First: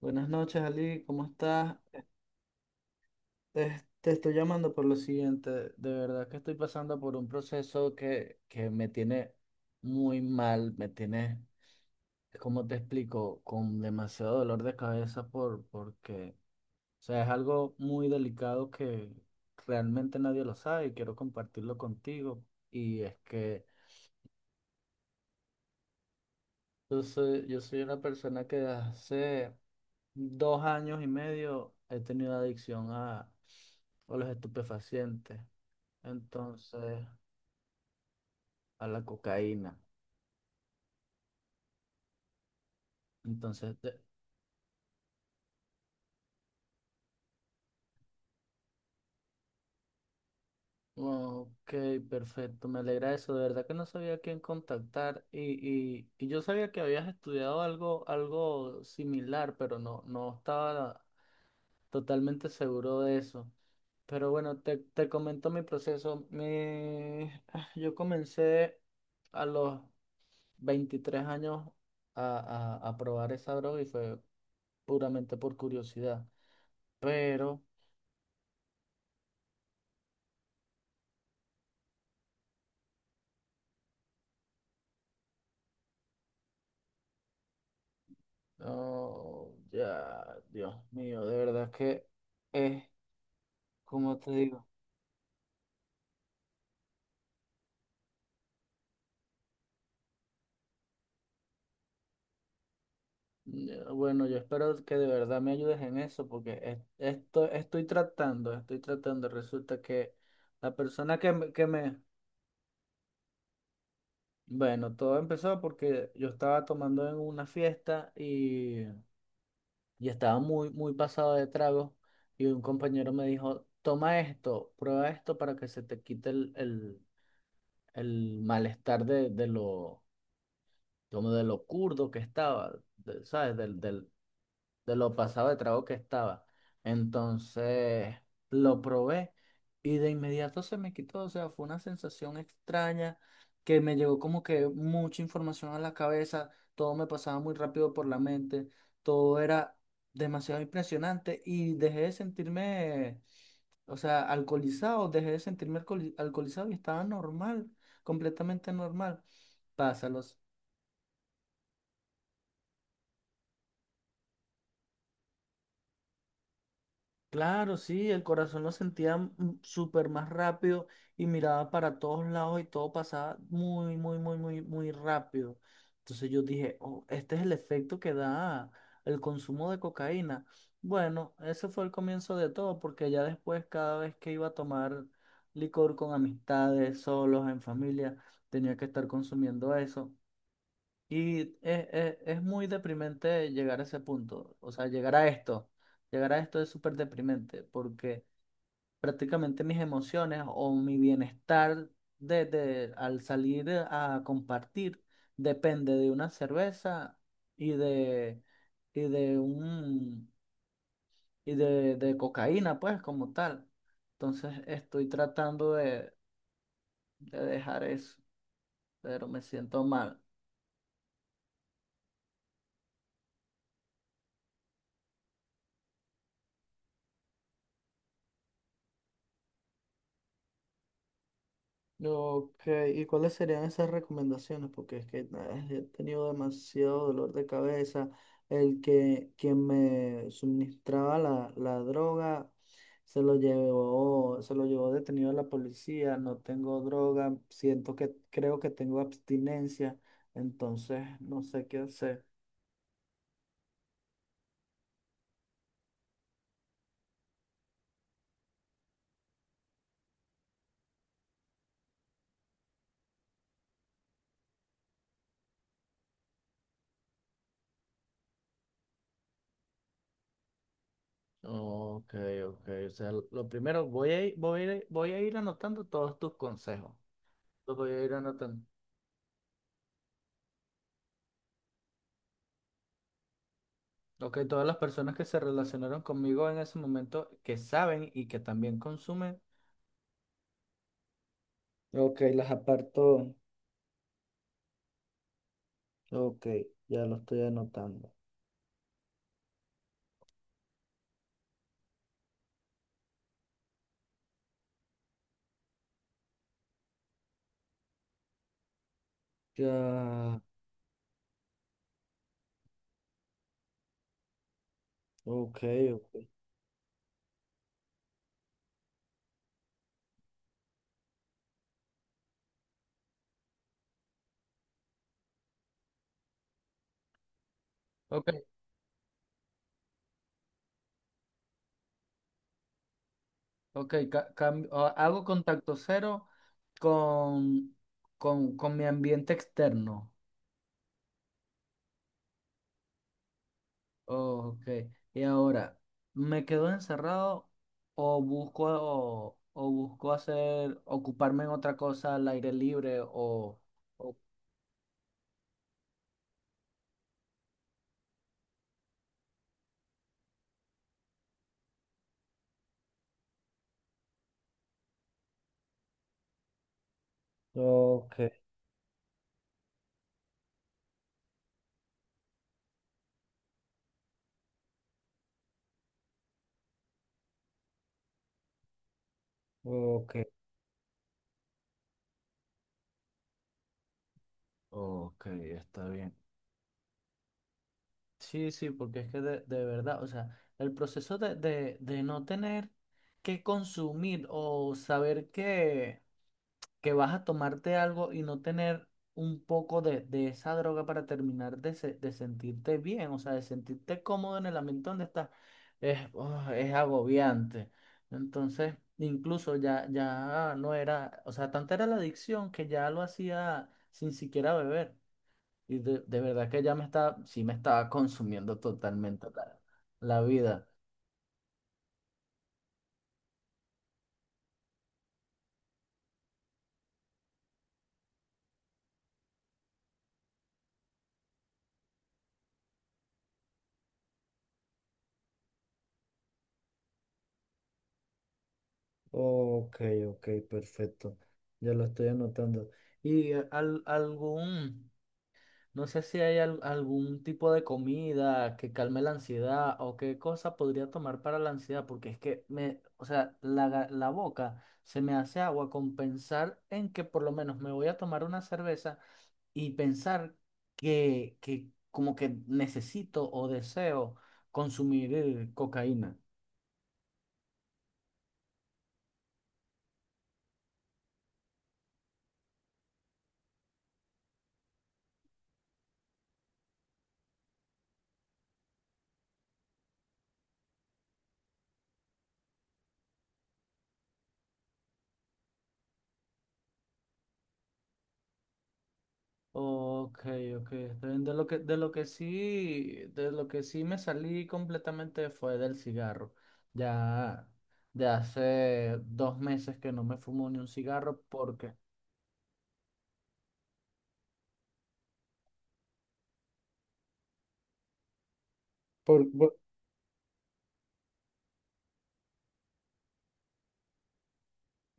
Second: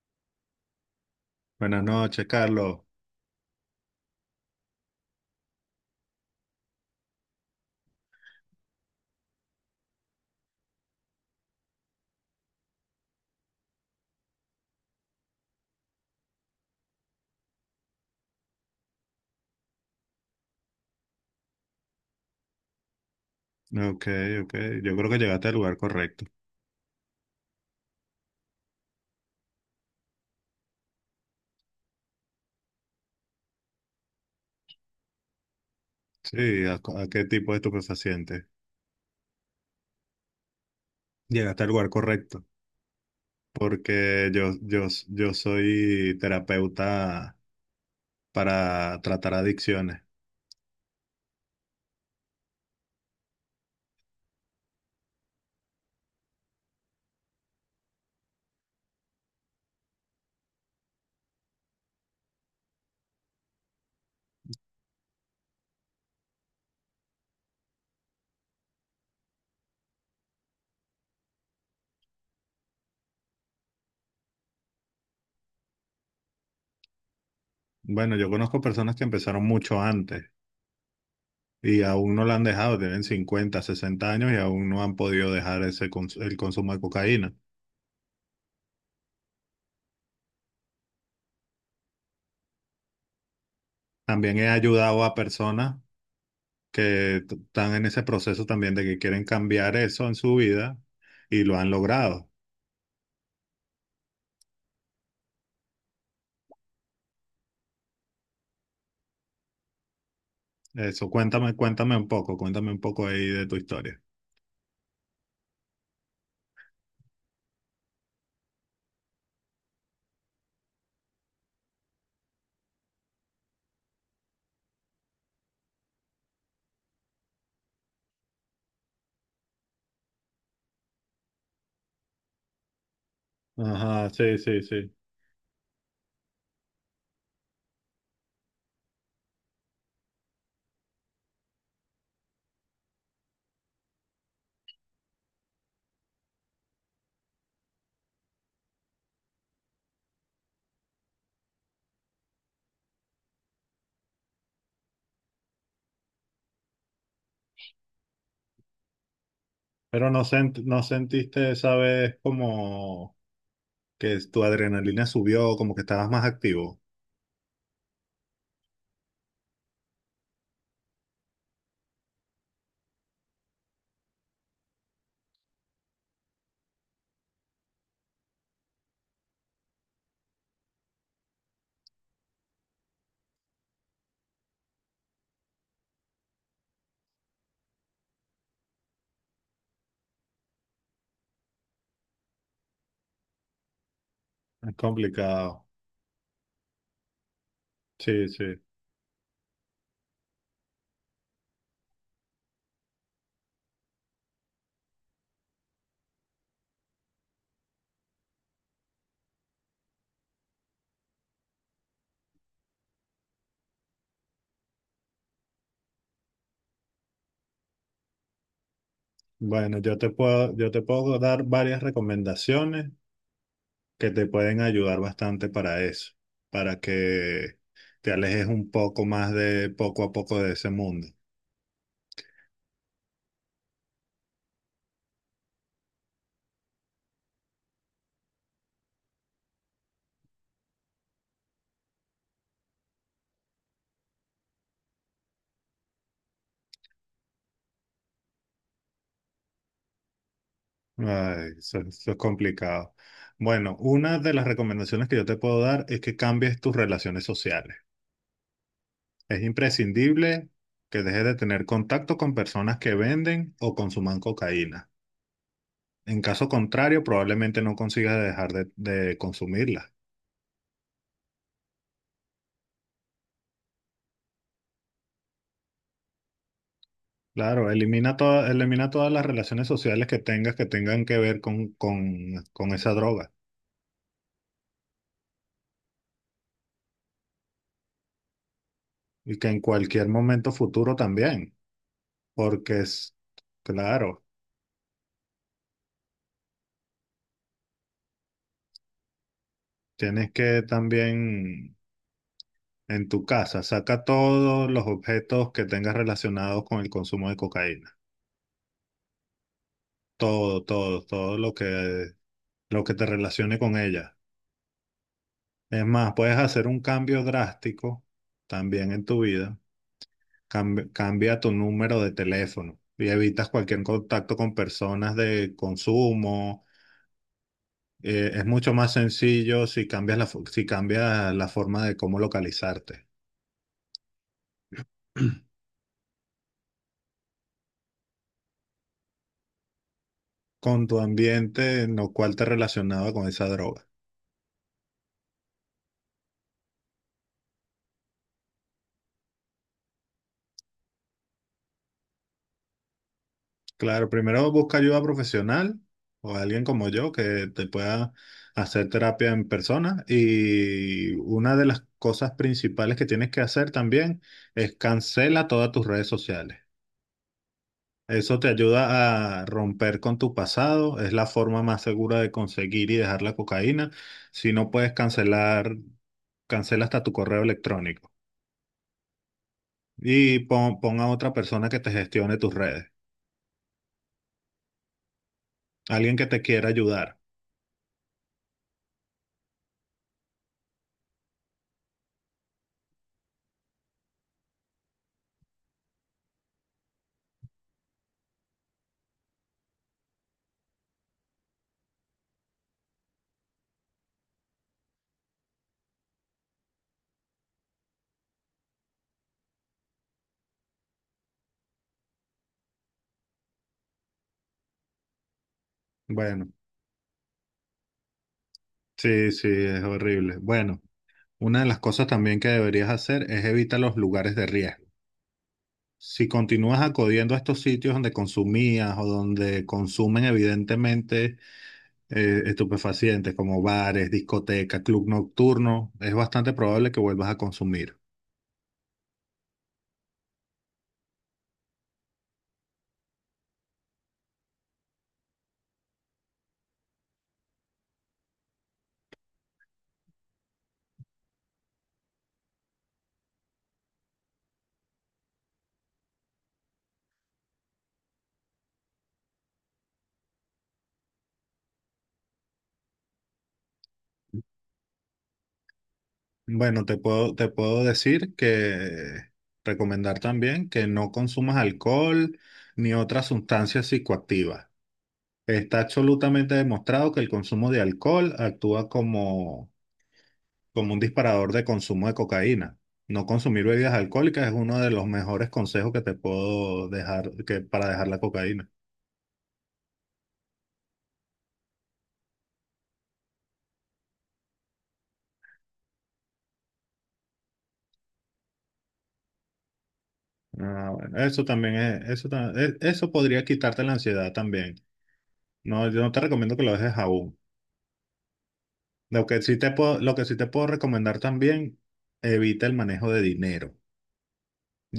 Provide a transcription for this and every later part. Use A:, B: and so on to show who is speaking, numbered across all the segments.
A: Buenas noches, Ali, ¿cómo estás?
B: Buenas noches, Carlos.
A: Te estoy llamando por lo siguiente. De verdad que estoy pasando por un proceso que me tiene muy mal, me tiene, como te explico, con demasiado dolor de cabeza porque, o sea, es algo muy delicado que realmente nadie lo sabe y quiero compartirlo contigo. Y es que
B: Ok, ok. Yo creo que llegaste al lugar correcto.
A: Yo soy una persona que hace 2 años y medio he tenido adicción a los estupefacientes,
B: Sí, ¿a,
A: entonces
B: cu- a qué tipo de estupefaciente?
A: a la cocaína.
B: Llegaste al lugar correcto,
A: Entonces,
B: porque yo soy terapeuta para tratar adicciones.
A: ok, perfecto, me alegra eso. De verdad que no sabía a quién contactar y yo sabía que habías estudiado algo similar, pero no estaba totalmente seguro de eso. Pero bueno, te comento mi proceso. Yo comencé a los 23 años a probar esa droga y fue puramente por curiosidad. Pero,
B: Bueno, yo conozco personas que empezaron mucho antes y aún no la han dejado, tienen 50, 60 años y aún no han podido dejar el consumo de cocaína.
A: oh, ya, Dios mío, de verdad que es, como te
B: También he
A: digo.
B: ayudado a personas que están en ese proceso también de que quieren cambiar eso en su vida y lo han logrado.
A: Ya, bueno, yo espero que de verdad me ayudes en eso porque esto, estoy tratando. Resulta que la
B: Eso,
A: persona que me,
B: cuéntame,
A: que me,
B: cuéntame un poco ahí de tu historia.
A: bueno, todo empezó porque yo estaba tomando en una fiesta y estaba muy, muy pasado de trago, y un compañero me dijo: "Toma esto, prueba esto para que se te quite el malestar de lo, como de lo curdo que estaba, ¿sabes? Del,
B: Ajá,
A: del,
B: sí, sí, sí.
A: de lo pasado de trago que estaba." Entonces lo probé y de inmediato se me quitó. O sea, fue una sensación extraña, que me llegó como que mucha información a la cabeza. Todo me pasaba muy rápido por la mente. Todo era demasiado impresionante y dejé de sentirme, o sea, alcoholizado. Dejé de sentirme alcoholizado y estaba normal, completamente normal.
B: Pero
A: Pásalos.
B: no sentiste esa vez como que tu adrenalina subió, como que estabas más activo.
A: Claro, sí, el corazón lo sentía súper más rápido, y miraba para todos lados y todo pasaba muy, muy, muy, muy, muy rápido. Entonces yo dije: "Oh, este es el efecto que da el consumo de cocaína." Bueno, ese fue el comienzo de todo, porque ya después, cada vez que iba a tomar licor con amistades, solos, en familia, tenía que estar consumiendo eso. Y es muy deprimente llegar a ese punto, o
B: Es
A: sea, llegar a
B: complicado.
A: esto. Llegar a esto es súper deprimente porque
B: Sí, sí.
A: prácticamente mis emociones o mi bienestar de, al salir a compartir, depende de una cerveza y de, y de un, y de cocaína, pues, como tal. Entonces estoy tratando de dejar eso, pero me
B: Bueno,
A: siento
B: yo te
A: mal.
B: puedo, yo te puedo dar varias recomendaciones, que te pueden ayudar bastante para eso, para que te alejes un poco más de poco a poco de ese mundo.
A: Ok, ¿y cuáles serían esas recomendaciones? Porque es que he tenido demasiado dolor de cabeza. El que Quien me suministraba la droga, se lo llevó detenido la policía. No tengo droga, siento que creo que tengo abstinencia, entonces no
B: Ay,
A: sé qué
B: eso es
A: hacer.
B: complicado. Bueno, una de las recomendaciones que yo te puedo dar es que cambies tus relaciones sociales. Es imprescindible que dejes de tener contacto con personas que venden o consuman cocaína. En caso contrario, probablemente no consigas dejar de consumirla.
A: Ok, ok. O sea, lo primero, voy a ir, voy a ir, voy a ir anotando todos tus consejos.
B: Claro,
A: Los voy a ir anotando.
B: elimina todas las relaciones sociales que tengas que tengan que ver con esa droga,
A: Ok, todas las personas que se relacionaron conmigo en ese momento, que saben y que también
B: y
A: consumen.
B: que en cualquier momento futuro también,
A: Ok, las
B: porque es,
A: aparto.
B: claro,
A: Ok, ya lo estoy anotando.
B: tienes que también en tu casa saca todos los objetos que tengas relacionados con el consumo de cocaína,
A: Ya,
B: todo lo que te relacione con ella.
A: ok,
B: Es
A: ok.
B: más, puedes hacer un cambio drástico también en tu vida. Cambia tu número de teléfono y evitas cualquier contacto con personas de consumo.
A: Ok,
B: Es mucho más sencillo si cambias si cambias la forma de cómo localizarte
A: ok, hago contacto cero con, con mi ambiente externo.
B: con tu ambiente en lo cual te relacionaba con esa droga.
A: Ok, y ahora, ¿me quedo encerrado o busco hacer, ocuparme en otra cosa al aire libre,
B: Claro,
A: o-
B: primero busca ayuda profesional o alguien como yo que te pueda hacer terapia en persona. Y una de las cosas principales que tienes que hacer también es cancela todas tus redes sociales.
A: ok?
B: Eso te ayuda a romper con tu pasado, es la forma más segura de conseguir y dejar la cocaína. Si no puedes cancelar, cancela hasta tu correo electrónico
A: Ok.
B: y pon a otra persona que te gestione tus redes,
A: Ok, está bien.
B: alguien que te quiera ayudar.
A: Sí, sí, porque es que de verdad, o sea, el proceso de no tener que consumir o saber que vas a tomarte algo y no tener un poco de esa droga para terminar de sentirte bien, o sea, de sentirte cómodo en el ambiente donde estás, es agobiante. Entonces, incluso ya no era, o sea, tanta era la adicción que ya lo hacía sin siquiera beber. Y de verdad
B: Bueno,
A: que sí me estaba consumiendo totalmente
B: sí, sí,
A: la,
B: es
A: la
B: horrible.
A: vida.
B: Bueno, una de las cosas también que deberías hacer es evitar los lugares de riesgo. Si continúas acudiendo a estos sitios donde consumías o donde consumen evidentemente estupefacientes como bares, discotecas, club nocturno, es bastante probable que vuelvas a consumir.
A: Ok, ok, perfecto. Ya lo estoy anotando. Y eh, al- algún, no sé si hay algún tipo de comida que calme la ansiedad, o qué cosa podría tomar para la ansiedad, porque es que me, o sea, la boca se me hace agua con pensar en que por lo menos me voy a tomar una cerveza, y pensar que como que necesito o deseo consumir cocaína.
B: Bueno, te puedo decir que recomendar también que no consumas alcohol ni otras sustancias psicoactivas. Está absolutamente demostrado que el consumo de alcohol actúa como, como un disparador de consumo de cocaína. No consumir bebidas alcohólicas es uno de los mejores consejos que te puedo dejar, que, para dejar la cocaína.
A: Ok, ok. De lo que sí me salí completamente fue del cigarro. Ya de hace 2 meses que no me fumo ni un
B: Ah, bueno,
A: cigarro
B: eso
A: porque...
B: también es, eso podría quitarte la ansiedad también. No, yo no te recomiendo que lo dejes aún.
A: Por,
B: Lo que
A: por-
B: sí te puedo, lo que sí te puedo recomendar también, evita el manejo de dinero.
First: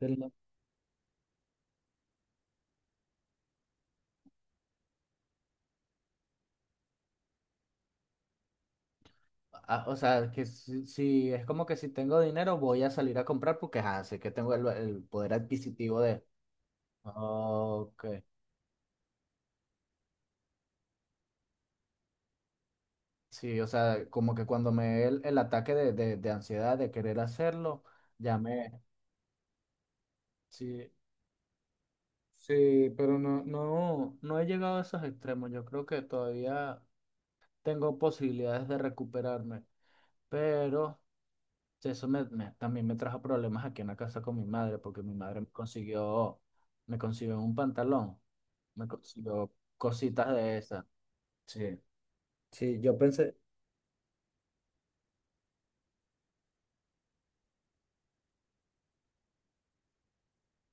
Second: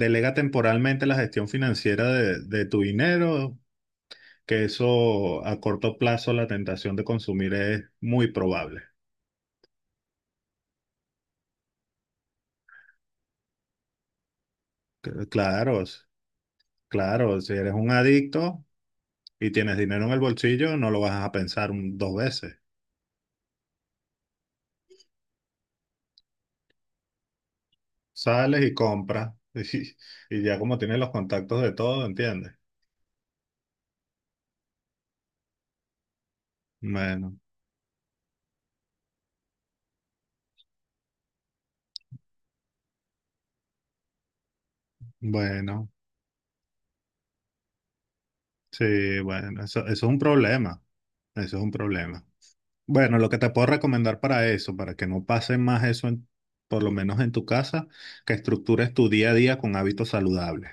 A: del no-
B: temporalmente la gestión financiera de tu dinero, que eso a corto plazo la tentación de consumir es muy probable.
A: o sea, que si, es como que si tengo dinero voy a salir a comprar porque sé que tengo el
B: C-
A: poder
B: Claro, s-
A: adquisitivo de...
B: claro, si eres un
A: Ok.
B: adicto y tienes dinero en el bolsillo, no lo vas a pensar dos veces.
A: Sí, o sea, como que cuando me dé el ataque de ansiedad de querer hacerlo, ya
B: Sales y
A: me...
B: compras. Y, y ya como
A: Sí,
B: tienes los contactos de todo, ¿entiendes?
A: sí, pero no he llegado a esos extremos. Yo creo que todavía
B: Bueno,
A: tengo posibilidades de recuperarme, pero eso también me trajo problemas aquí en la casa con mi madre, porque mi madre me
B: bueno,
A: consiguió, me consiguió un pantalón, me
B: sí,
A: consiguió
B: bueno, eso es un
A: cositas de
B: problema.
A: esas.
B: Eso es un
A: Sí,
B: problema.
A: sí, yo
B: Bueno, lo
A: pensé...
B: que te puedo recomendar para eso, para que no pase más eso, por lo menos en tu casa, que estructures tu día a día con hábitos saludables.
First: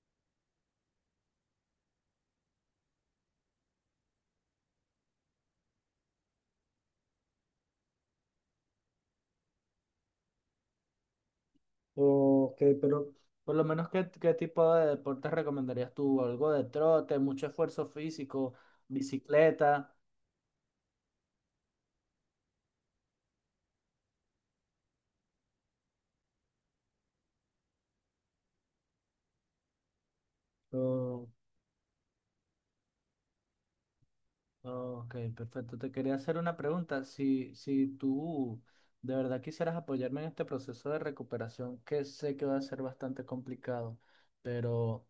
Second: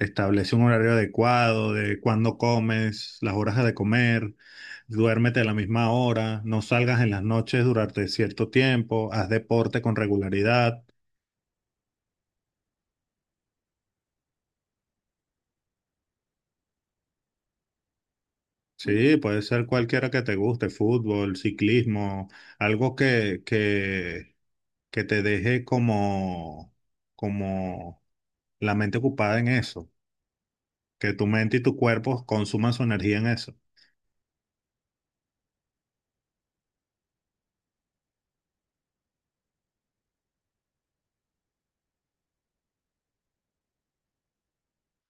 B: Establece un horario adecuado de cuándo comes, las horas de comer, duérmete a la misma hora, no salgas en las noches durante cierto tiempo, haz deporte con regularidad.
A: Ok, pero por lo menos, ¿qué tipo de deportes recomendarías tú? ¿Algo de trote, mucho esfuerzo físico,
B: Sí, puede ser
A: bicicleta?
B: cualquiera que te guste, fútbol, ciclismo, algo que, que te deje como, como la mente ocupada en eso, que tu
A: Oh,
B: mente y tu cuerpo consuman su energía en eso.
A: oh, ok, perfecto. Te quería hacer una pregunta. Si tú de verdad quisieras apoyarme en este proceso de recuperación, que sé que va a ser bastante complicado, pero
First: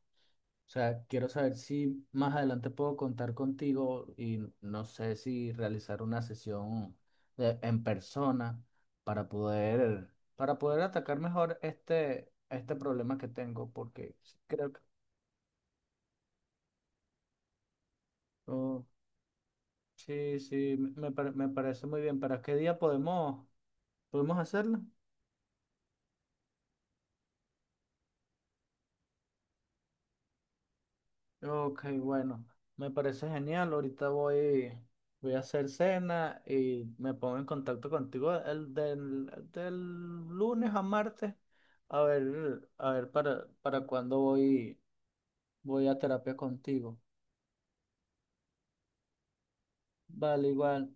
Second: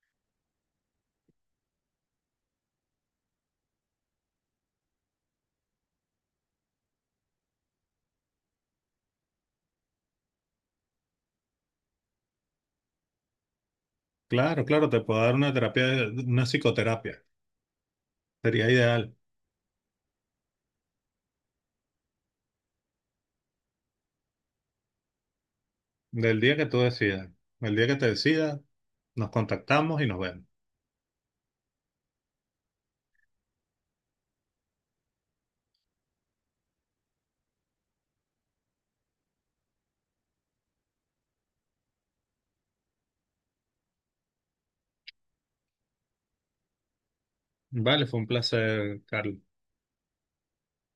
A: o sea, quiero saber si más adelante puedo contar contigo, y no sé si realizar una sesión en persona para poder, para poder, atacar mejor este problema que tengo, porque sí
B: Claro,
A: creo que...
B: claro, te puedo dar una terapia, una psicoterapia, sería
A: Oh,
B: ideal.
A: sí, sí, me parece muy bien. ¿Para qué día podemos hacerlo?
B: Del día que tú decidas, el día que te decidas, nos contactamos y nos vemos.
A: Ok, bueno, me parece genial. Ahorita voy a hacer cena y me pongo en contacto contigo del lunes a martes a ver para cuándo voy a terapia contigo.
B: Vale, fue un placer, Carlos.
A: Vale, igual.